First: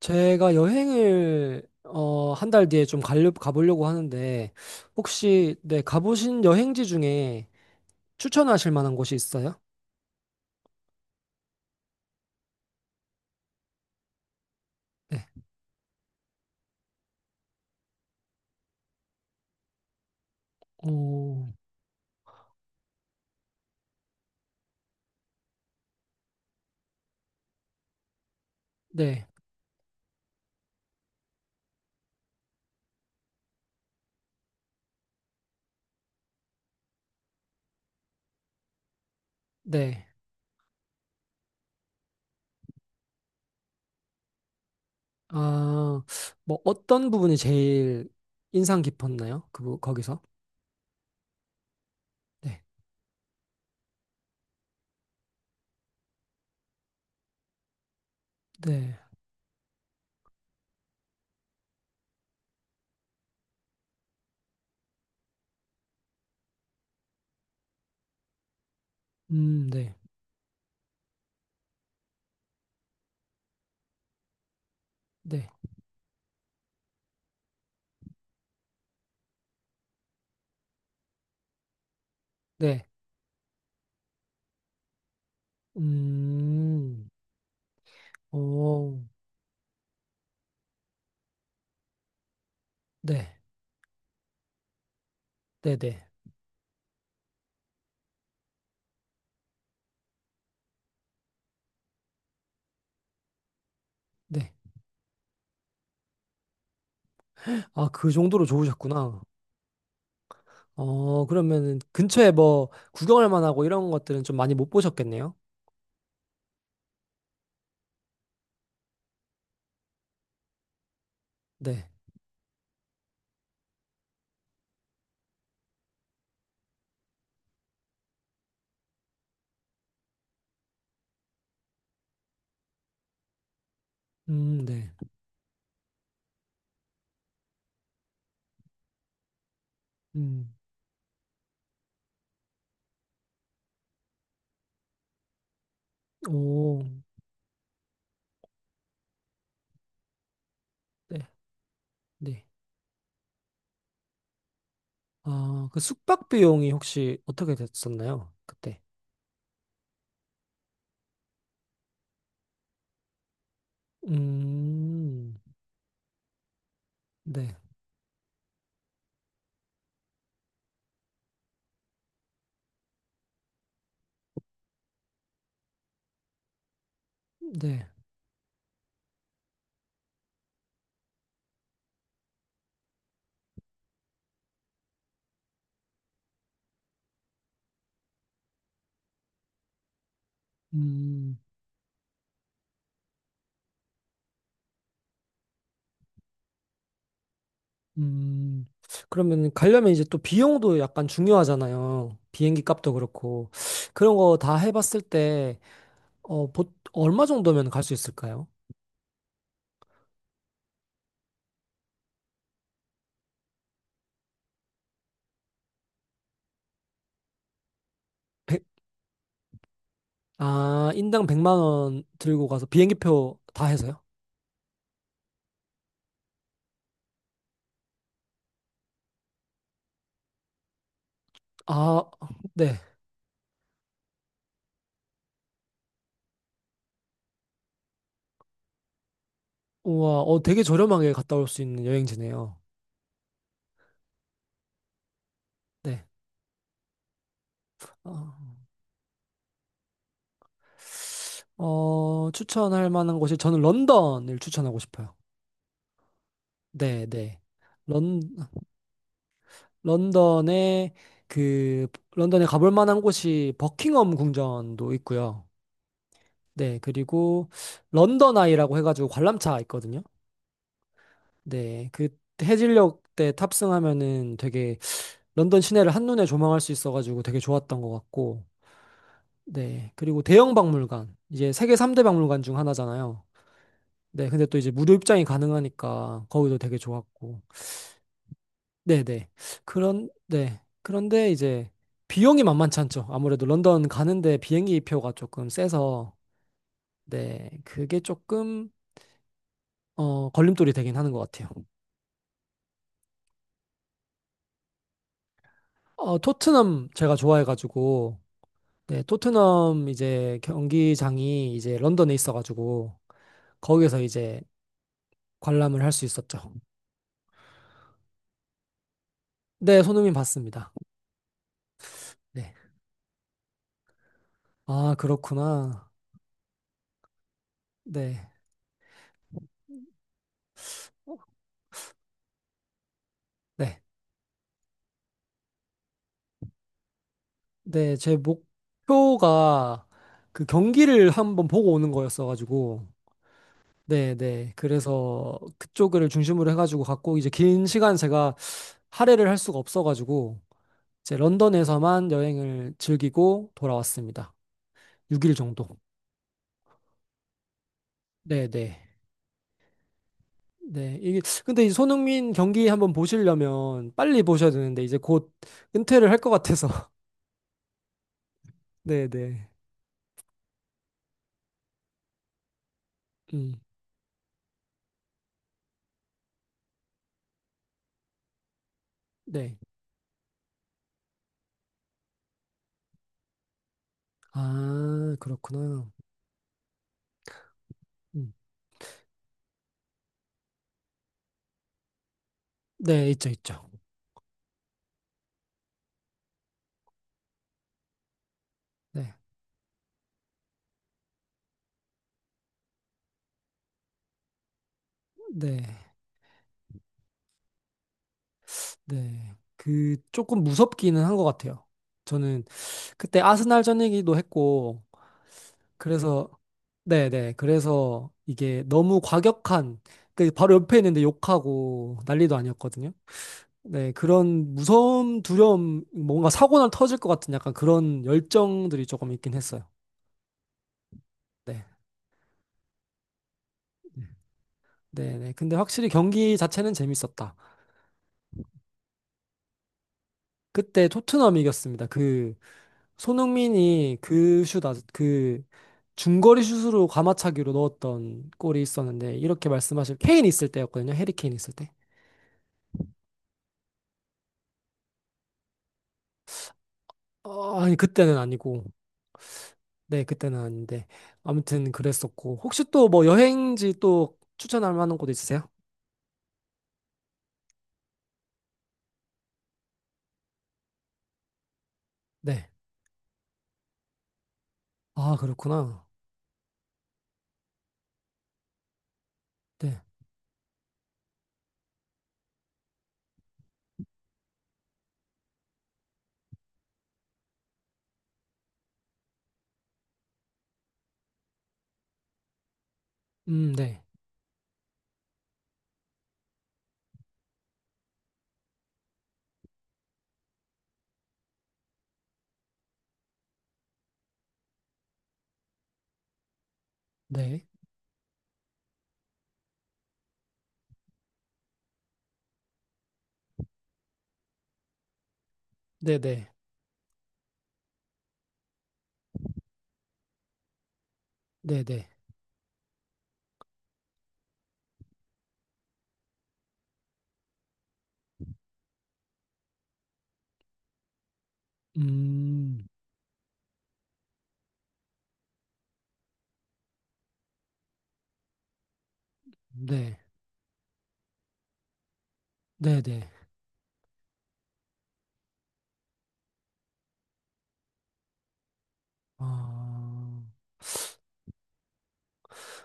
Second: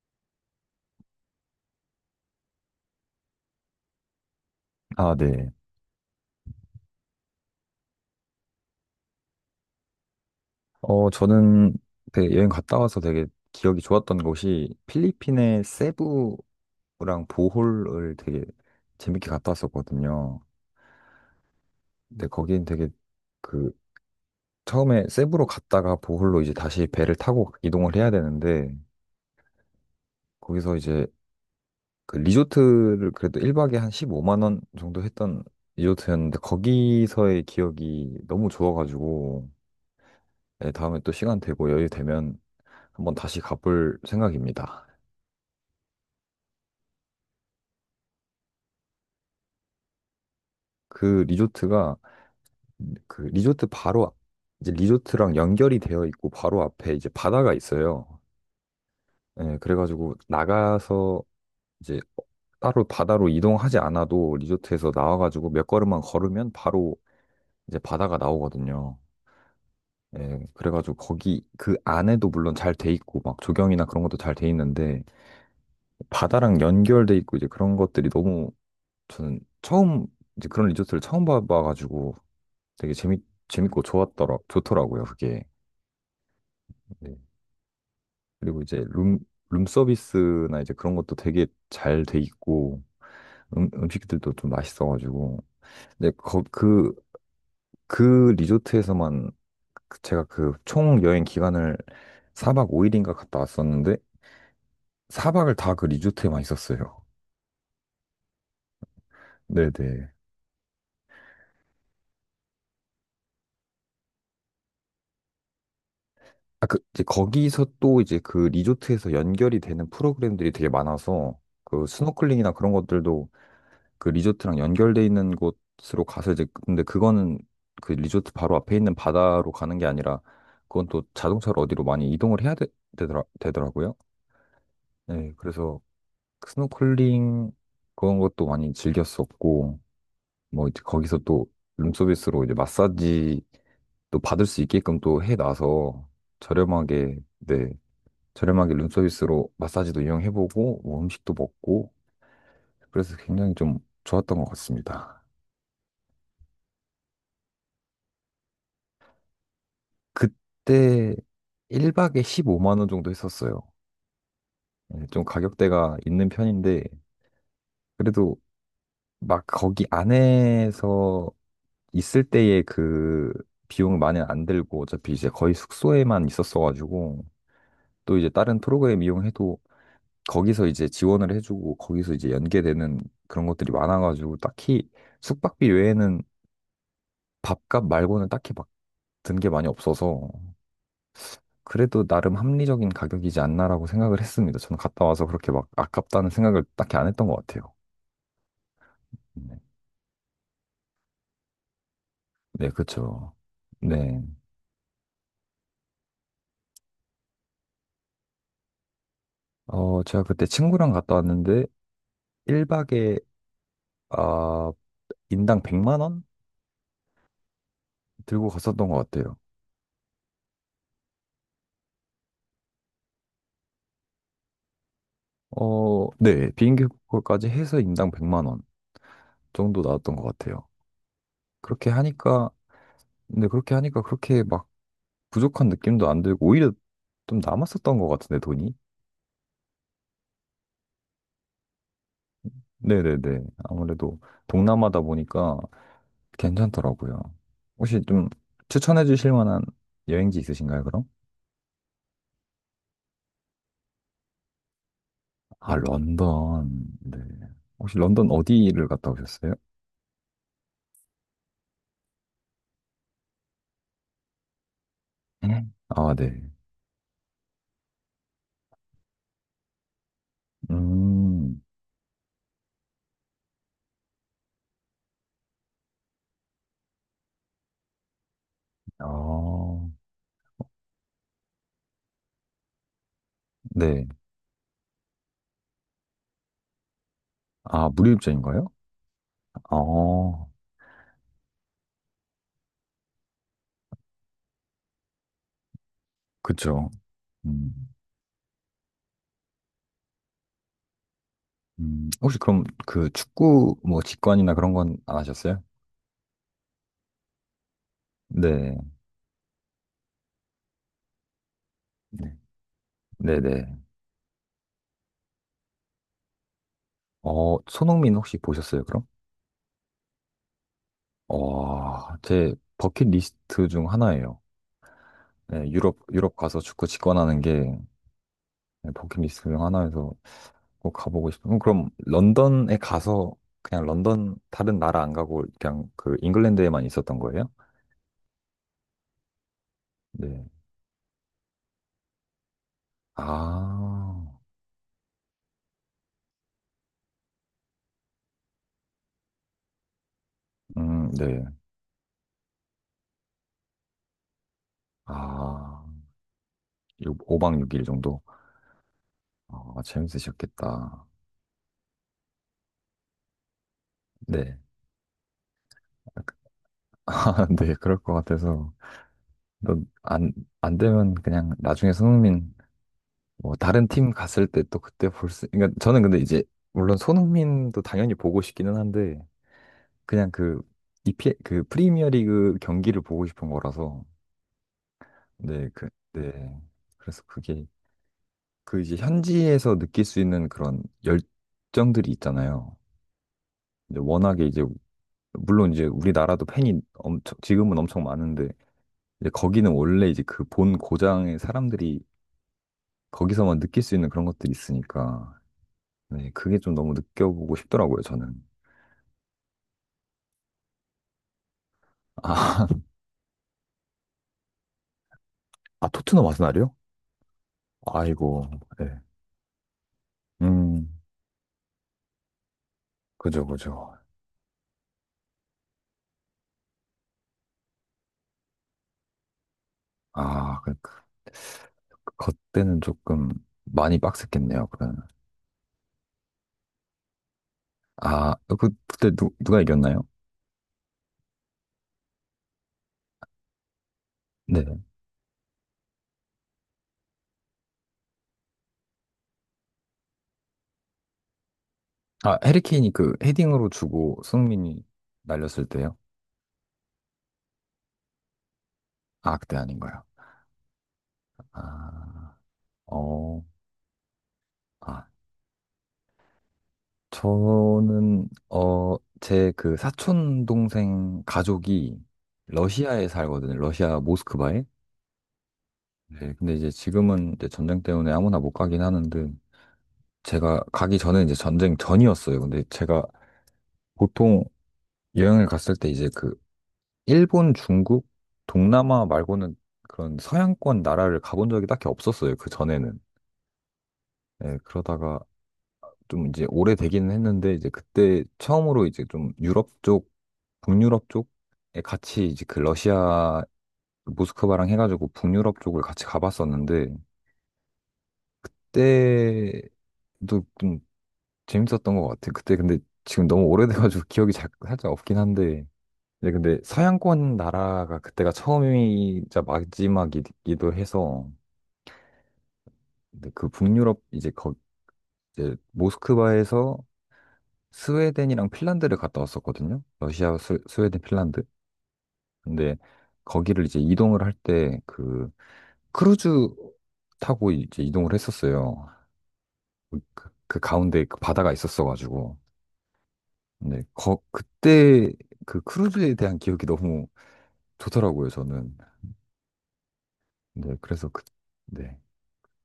제가 여행을 한 달 뒤에 좀 가보려고 하는데 아, 네. 혹시 네, 가보신 여행지 중에 추천하실 만한 곳이 있어요? 저는 되게 여행 갔다 와서 되게 기억이 좋았던 곳이 네. 필리핀의 세부랑 보홀을 되게 재밌게 갔다 왔었거든요. 오. 근데 거긴 되게 그 처음에 세부로 갔다가 보홀로 이제 다시 배를 타고 이동을 해야 되는데, 네. 거기서 이제 그 리조트를 그래도 1박에 한 15만 원 정도 했던 리조트였는데, 거기서의 기억이 너무 좋아가지고 네. 네, 다음에 또 시간 되고 여유 되면 한번 다시 가볼 생각입니다. 아, 뭐 어떤 부분이 제일 인상 깊었나요? 거기서? 그 리조트가 네. 그 리조트 바로 이제 리조트랑 연결이 되어 있고 바로 앞에 이제 바다가 있어요. 네. 예, 그래가지고 나가서 이제 따로 바다로 이동하지 않아도 리조트에서 나와가지고 몇 걸음만 걸으면 바로 이제 바다가 나오거든요. 네. 예, 그래가지고 거기 그 안에도 물론 잘 돼 있고 막 조경이나 그런 것도 잘 돼 있는데 네. 바다랑 연결돼 있고 이제 그런 것들이 너무 저는 처음 이제 그런 리조트를 처음 봐봐가지고 네. 되게 재밌고 좋더라고요, 그게. 음. 네. 그리고 이제 오. 룸 서비스나 이제 그런 것도 되게 잘 돼 있고, 네. 음식들도 좀 맛있어가지고. 네, 네. 근데 그 리조트에서만 제가 그 총 여행 기간을 4박 5일인가 갔다 왔었는데, 네. 4박을 다 그 리조트에만 있었어요. 아, 그 정도로 좋으셨구나. 네네. 그러면은 근처에 뭐 구경할 만하고 이런 것들은 좀 많이 못 보셨겠네요. 아, 그, 이제 거기서 또 이제 그 리조트에서 연결이 되는 프로그램들이 되게 많아서, 네. 그 스노클링이나 그런 것들도 그 리조트랑 연결돼 있는 곳으로 가서 이제 근데 그거는 그 리조트 바로 앞에 있는 바다로 가는 게 아니라 그건 또 자동차로 어디로 많이 이동을 해야 되더라고요. 네. 네, 그래서 스노클링 그런 것도 많이 즐겼었고 음. 뭐 이제 거기서 또 룸서비스로 이제 마사지 또 받을 수 있게끔 또 해놔서 오, 저렴하게 네 저렴하게 룸서비스로 마사지도 이용해보고 뭐 네. 음식도 먹고 네. 그래서 굉장히 좀 좋았던 것 같습니다. 아, 그 숙박 비용이 혹시 어떻게 됐었나요? 그때. 그때 1박에 15만 원 정도 했었어요. 예, 좀 음. 가격대가 있는 편인데 네. 그래도 막 거기 안에서 있을 때의 그 비용 많이 안 들고 어차피 이제 거의 숙소에만 있었어가지고 네. 또 이제 다른 프로그램 이용해도 거기서 이제 지원을 해주고 거기서 이제 연계되는 그런 것들이 많아가지고 딱히 숙박비 외에는 밥값 말고는 딱히 막 든 게 많이 없어서 음. 그래도 나름 합리적인 가격이지 않나라고 생각을 했습니다. 저는 갔다 와서 그렇게 막 아깝다는 생각을 딱히 안 했던 것 같아요. 음. 그러면 네, 가려면 이제 또 비용도 약간 중요하잖아요. 비행기 네, 값도 그쵸. 그렇고. 그런 네. 거 다 해봤을 때, 어, 보, 얼마 정도면 갈 수 있을까요? 제가 그때 친구랑 갔다 왔는데 1박에 아, 인당 100만 원 들고 갔었던 것 같아요. 아, 인당 100만 원 들고 가서 비행기표 다 해서요? 어, 네. 비행기 표까지 해서 인당 100만 원 정도 나왔던 것 같아요. 그렇게 아, 하니까 네. 근데 그렇게 하니까 그렇게 막 부족한 느낌도 안 들고 오히려 좀 남았었던 것 같은데 돈이. 우와, 어, 되게 저렴하게 갔다 올 수 있는 여행지네요. 네네네. 아무래도 동남아다 보니까 네. 괜찮더라고요. 혹시 좀 어, 추천해 주실 만한 여행지 있으신가요, 그럼? 추천할 만한 곳이 저는 런던을 추천하고 싶어요. 아, 런던. 네, 네. 네. 혹시 런, 런던 어디를 갔다 오셨어요? 런던에 그 런던에 가볼 만한 곳이 버킹엄 궁전도 있고요. 네. 아, 네. 네, 그리고 런던 아이라고 해가지고 관람차 있거든요. 음, 네, 그 해질녘 때 탑승하면은 되게 런던 시내를 한눈에 조망할 수 있어가지고 되게 좋았던 것 같고, 아, 네. 그리고 대형 박물관, 이제 세계 3대 박물관 중 하나잖아요. 네. 네. 근데 또 이제 무료 입장이 가능하니까 거기도 되게 좋았고, 아, 무료입장인가요? 네네. 아, 네. 그런데 이제 비용이 만만치 않죠. 아무래도 런던 가는데 비행기 표가 조금 세서, 그쵸. 네. 음, 그게 조금, 어, 걸림돌이 되긴 하는 것 같아요. 혹시 그럼 그 축구 뭐 직관이나 그런 건 안 하셨어요? 어, 토트넘 제가 좋아해가지고, 네. 네, 토트넘 이제 경기장이 이제 런던에 네. 있어가지고, 네네. 거기서 이제 관람을 할 수 있었죠. 어, 손흥민 혹시 보셨어요, 그럼? 네, 손흥민 봤습니다. 와, 네. 제 버킷리스트 중 하나예요. 아, 네, 그렇구나. 유럽, 유럽 가서 축구 직관하는 게 네. 네, 버킷리스트 중 하나여서 꼭 가보고 싶어요. 그럼 런던에 가서 네. 그냥 런던 다른 나라 안 가고 그냥 그 잉글랜드에만 있었던 거예요? 네, 제 목표가 그 네. 경기를 한번 보고 오는 거였어가지고. 네, 아, 네. 그래서 그쪽을 중심으로 해가지고 갔고, 이제 긴 시간 제가 할애를 할 수가 없어가지고, 이제 네. 런던에서만 여행을 즐기고 돌아왔습니다. 6일 정도. 아, 5박 6일 정도? 네, 네. 아, 네, 재밌으셨겠다. 이게 근데 이 손흥민 경기 한번 보시려면 빨리 보셔야 네. 되는데 이제 곧 은퇴를 할 것 같아서. 아, 네, 그럴 것 같아서. 네, 네. 너 안, 안 되면 그냥 나중에 손흥민 뭐 음. 다른 팀 갔을 때 또 그때 볼 수, 그러니까 저는 근데 이제 물론 손흥민도 당연히 보고 싶기는 한데 네. 그냥 그 이피 그 프리미어리그 경기를 보고 싶은 거라서 아, 네, 그렇구나. 그, 네. 그래서 그게 음. 그 이제 현지에서 느낄 수 있는 그런 열정들이 있잖아요. 네, 있죠, 있죠. 이제 워낙에 이제 물론 이제 우리나라도 팬이 엄청 지금은 엄청 많은데 네. 이제 거기는 원래 이제 그 본 고장의 사람들이 거기서만 느낄 수 있는 그런 것들이 있으니까 네. 네, 그게 좀 너무 느껴보고 싶더라고요, 저는. 네. 그 조금 무섭기는 한 것 같아요. 저는 아, 그때 아스날전이기도 했고 아, 토트넘 그래서 아스날이요? 네, 네. 그래서 아이고, 이게 네. 너무 과격한 그 바로 옆에 음, 있는데 욕하고 난리도 아니었거든요. 그죠, 네, 그죠. 그런 무서움, 두려움, 뭔가 사고날 터질 것 같은 약간 그런 열정들이 조금 있긴 했어요. 아, 그, 그, 네, 그때는 조금 많이 빡셌겠네요, 그러면. 네, 네. 근데 확실히 경기 자체는 재밌었다. 아, 그, 그때 누가 이겼나요? 그때 토트넘이 이겼습니다. 그 손흥민이 네. 그 중거리 슛으로 가마차기로 넣었던 골이 있었는데 이렇게 말씀하실 케인 있을 때였거든요. 해리 케인 있을 때. 아, 해리케인이 그 헤딩으로 주고 손흥민이 날렸을 때요? 어, 아니 그때는 아니고, 아, 그때 네, 아닌가요? 그때는 아닌데 아무튼 아, 그랬었고 혹시 또 뭐 어, 여행지 또 추천할 만한 아, 곳 있으세요? 저는, 어, 제 그 사촌 동생 가족이 네. 러시아에 살거든요. 러시아 모스크바에. 아, 그렇구나. 네, 근데 이제 지금은 이제 전쟁 때문에 아무나 못 가긴 하는데, 네. 제가 가기 전에 이제 전쟁 전이었어요. 근데 제가 보통 여행을 갔을 때 이제 그 일본, 중국, 동남아 말고는 그런 서양권 나라를 가본 적이 딱히 없었어요. 그 전에는. 네. 네, 그러다가 좀 이제 오래되기는 했는데, 이제 그때 처음으로 이제 좀 유럽 쪽, 북유럽 쪽에 같이 이제 그 러시아, 모스크바랑 해가지고 북유럽 쪽을 같이 가봤었는데, 네. 그때 또 재밌었던 것 같아. 그때 근데 지금 너무 오래돼가지고 기억이 살짝 없긴 한데. 이제 네네. 근데 서양권 나라가 그때가 처음이자 마지막이기도 해서 네네. 근데 그 북유럽 이제 거 이제 모스크바에서 스웨덴이랑 핀란드를 갔다 왔었거든요. 러시아, 스웨덴, 핀란드. 음, 근데 거기를 이제 이동을 할 때 그 크루즈 타고 이제 이동을 했었어요. 네. 그, 그 그 가운데 그 바다가 있었어가지고. 네네. 근데 거, 그때 그 크루즈에 대한 기억이 너무 좋더라고요, 저는. 아, 네, 그래서 그, 네.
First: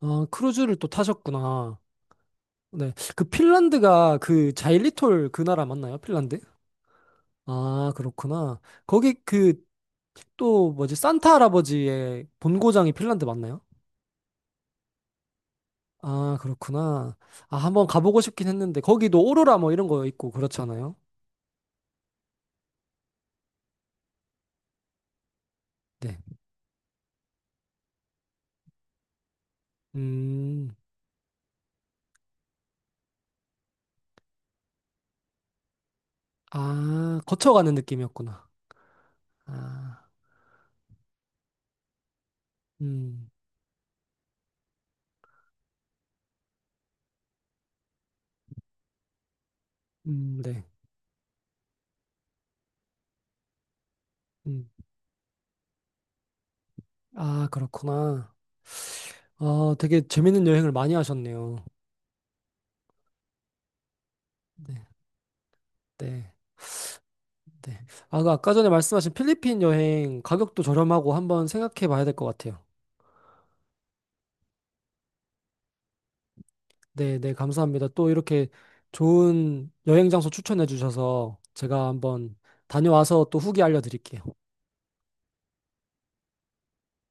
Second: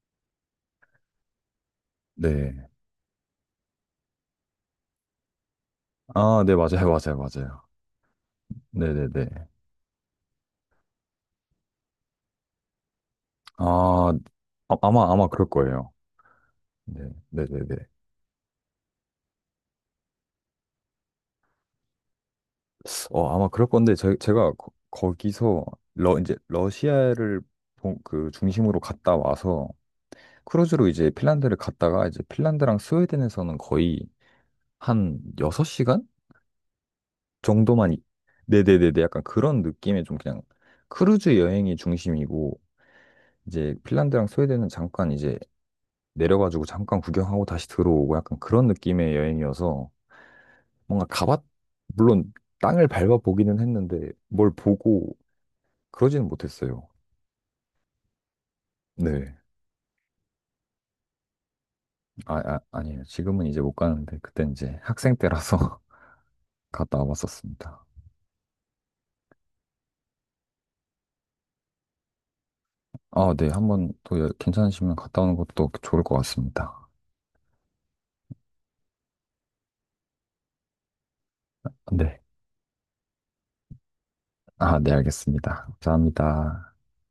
아, 크루즈를 또 타셨구나. 네. 네. 그 핀란드가 그 자일리톨 그 나라 맞나요? 핀란드? 아, 네, 맞아요, 맞아요, 맞아요. 아, 그렇구나. 거기 네네네. 그 또 뭐지? 산타 할아버지의 본고장이 핀란드 맞나요? 아, 아마 그럴 거예요. 아, 네, 그렇구나. 아, 네네네. 한번 가보고 싶긴 했는데 거기도 오로라 뭐 이런 거 있고 그렇잖아요. 어, 아마 그럴 건데, 제가 거, 기서 네. 러, 이제, 러시아를 그 중심으로 갔다 와서, 음. 크루즈로 이제 핀란드를 갔다가, 이제 핀란드랑 스웨덴에서는 거의 한 6시간 아, 거쳐가는 정도만. 느낌이었구나. 네네네네. 약간 그런 아. 느낌의 좀 그냥 크루즈 여행이 중심이고, 음, 이제 핀란드랑 스웨덴은 잠깐 이제 내려가지고 잠깐 구경하고 다시 들어오고 약간 그런 느낌의 여행이어서 네. 뭔가 물론 땅을 밟아보기는 했는데 뭘 음. 보고 그러지는 못했어요. 아, 그렇구나. 네. 아, 되게 재밌는 여행을 많이 하셨네요. 아니에요. 지금은 이제 못 가는데 그때 이제 네, 학생 때라서 네, 갔다 네. 와봤었습니다. 아, 그 아까 전에 말씀하신 필리핀 여행 가격도 저렴하고 한번 생각해 봐야 될 것 같아요. 아, 네. 한 번 또 괜찮으시면 갔다 오는 것도 좋을 것 같습니다. 네, 네, 감사합니다. 또 이렇게 좋은 여행 장소 추천해 주셔서 제가 네. 한번 다녀와서 또 후기 알려드릴게요. 아, 네. 알겠습니다. 감사합니다.